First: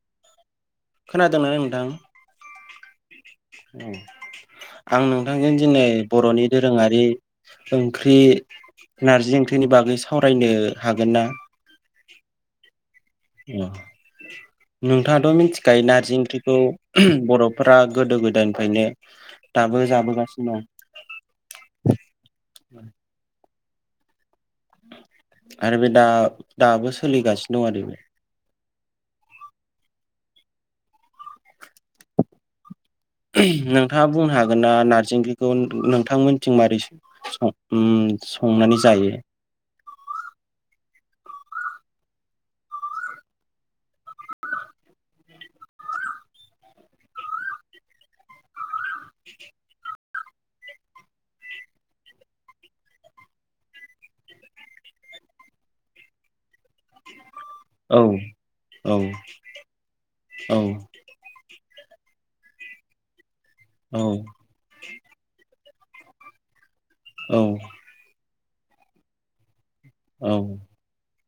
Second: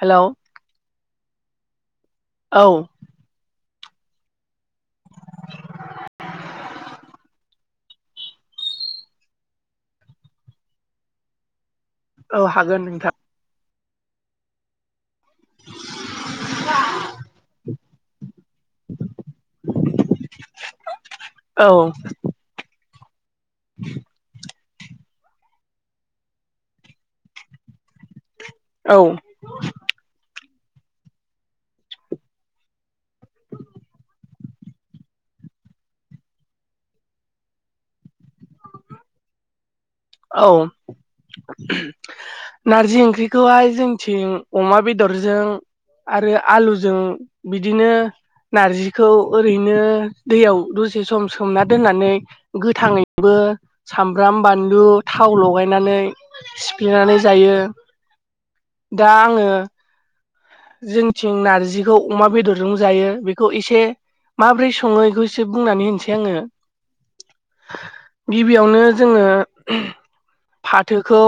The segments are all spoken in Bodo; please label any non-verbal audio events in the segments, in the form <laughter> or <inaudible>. हेल' खोनादों नाय नोंथां औ औ आं नोंथांजों दिनै बर'नि दोरोङारि ओंख्रि नार्जि ओंख्रिनि बागै सावरायनो हागोन ना औ हागोन नोंथां नोंथाङाथ' मिथिखायो नार्जि ओंख्रिखौ बर'फ्रा गोदो गोदायनिफ्रायनो दाबो जाबोगासिनों औ उ <inaudible> आरो बे दा दाबो सोलिगासिनो दं आरो औ नोंथाङा बुंनो हागोन ना नारजि ओंख्रैखौ नोंथां मिथिं मारै संनानै जायो औ नारजि ओंख्रिखौहाय जोंथिं अमा बेदरजों आरो आलुजों बिदिनो नारजिखौ ओरैनो दैयाव दसे सम सोमना दोननानै गोथाङैबो सामब्राम बानलु थाव लगायनानै सिफेनानै जायो औ औ दा आङो औ जोंथिं नारजिखौ अमा बेदरजों जायो बेखौ एसे औ माब्रै सङो बेखौसो बुंनानै होनसै आङो औ गिबियावनो जोङो औ फाथोखौ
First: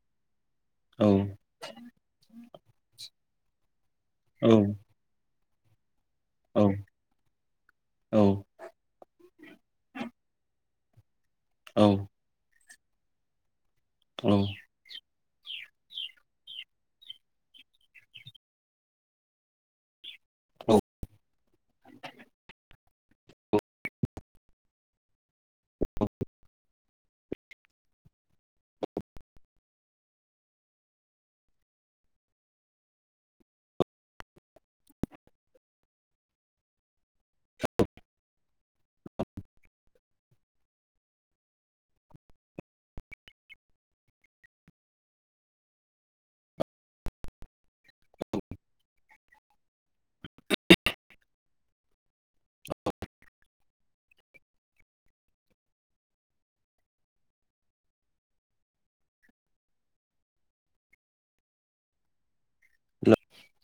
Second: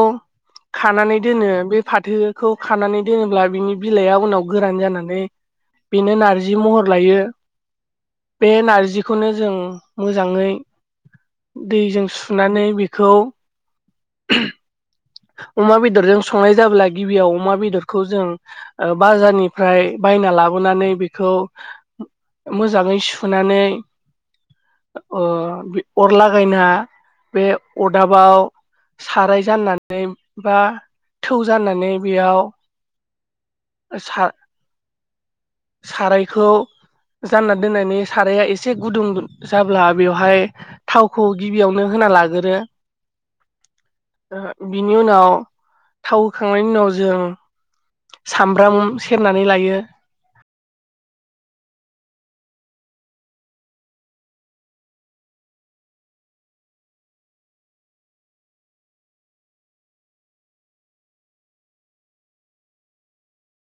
खानानै औ दोनो बे फाथोखौ खानानै दोनोब्ला बिनि बिलाइआ उनाव गोरान जानानै बेनो नार्जि औ महर लायो बे औ नारजिखौनो जों मोजाङै औ दैजों सुनानै बेखौ औ अमा बेदरजों संनाय जाब्ला गिबियाव अमा बेदरखौ जों बाजारनिफ्राय बायना लाबोनानै औ बे मोजाङै सुनानै ओ अरलागायना बे अरदाबाव साराय जाननानै बा थौ जानानानै बेयाव सा सारायखौ जानना दोननानै साराया एसे गुदुं जाबाय अब्ला बेवहाय थावखौ गिबियावनो होना लागोरो बिनि उनाव थाव होखांनायनि उनाव जों सामब्राम सेरनानै लायो <inaudible> हेल'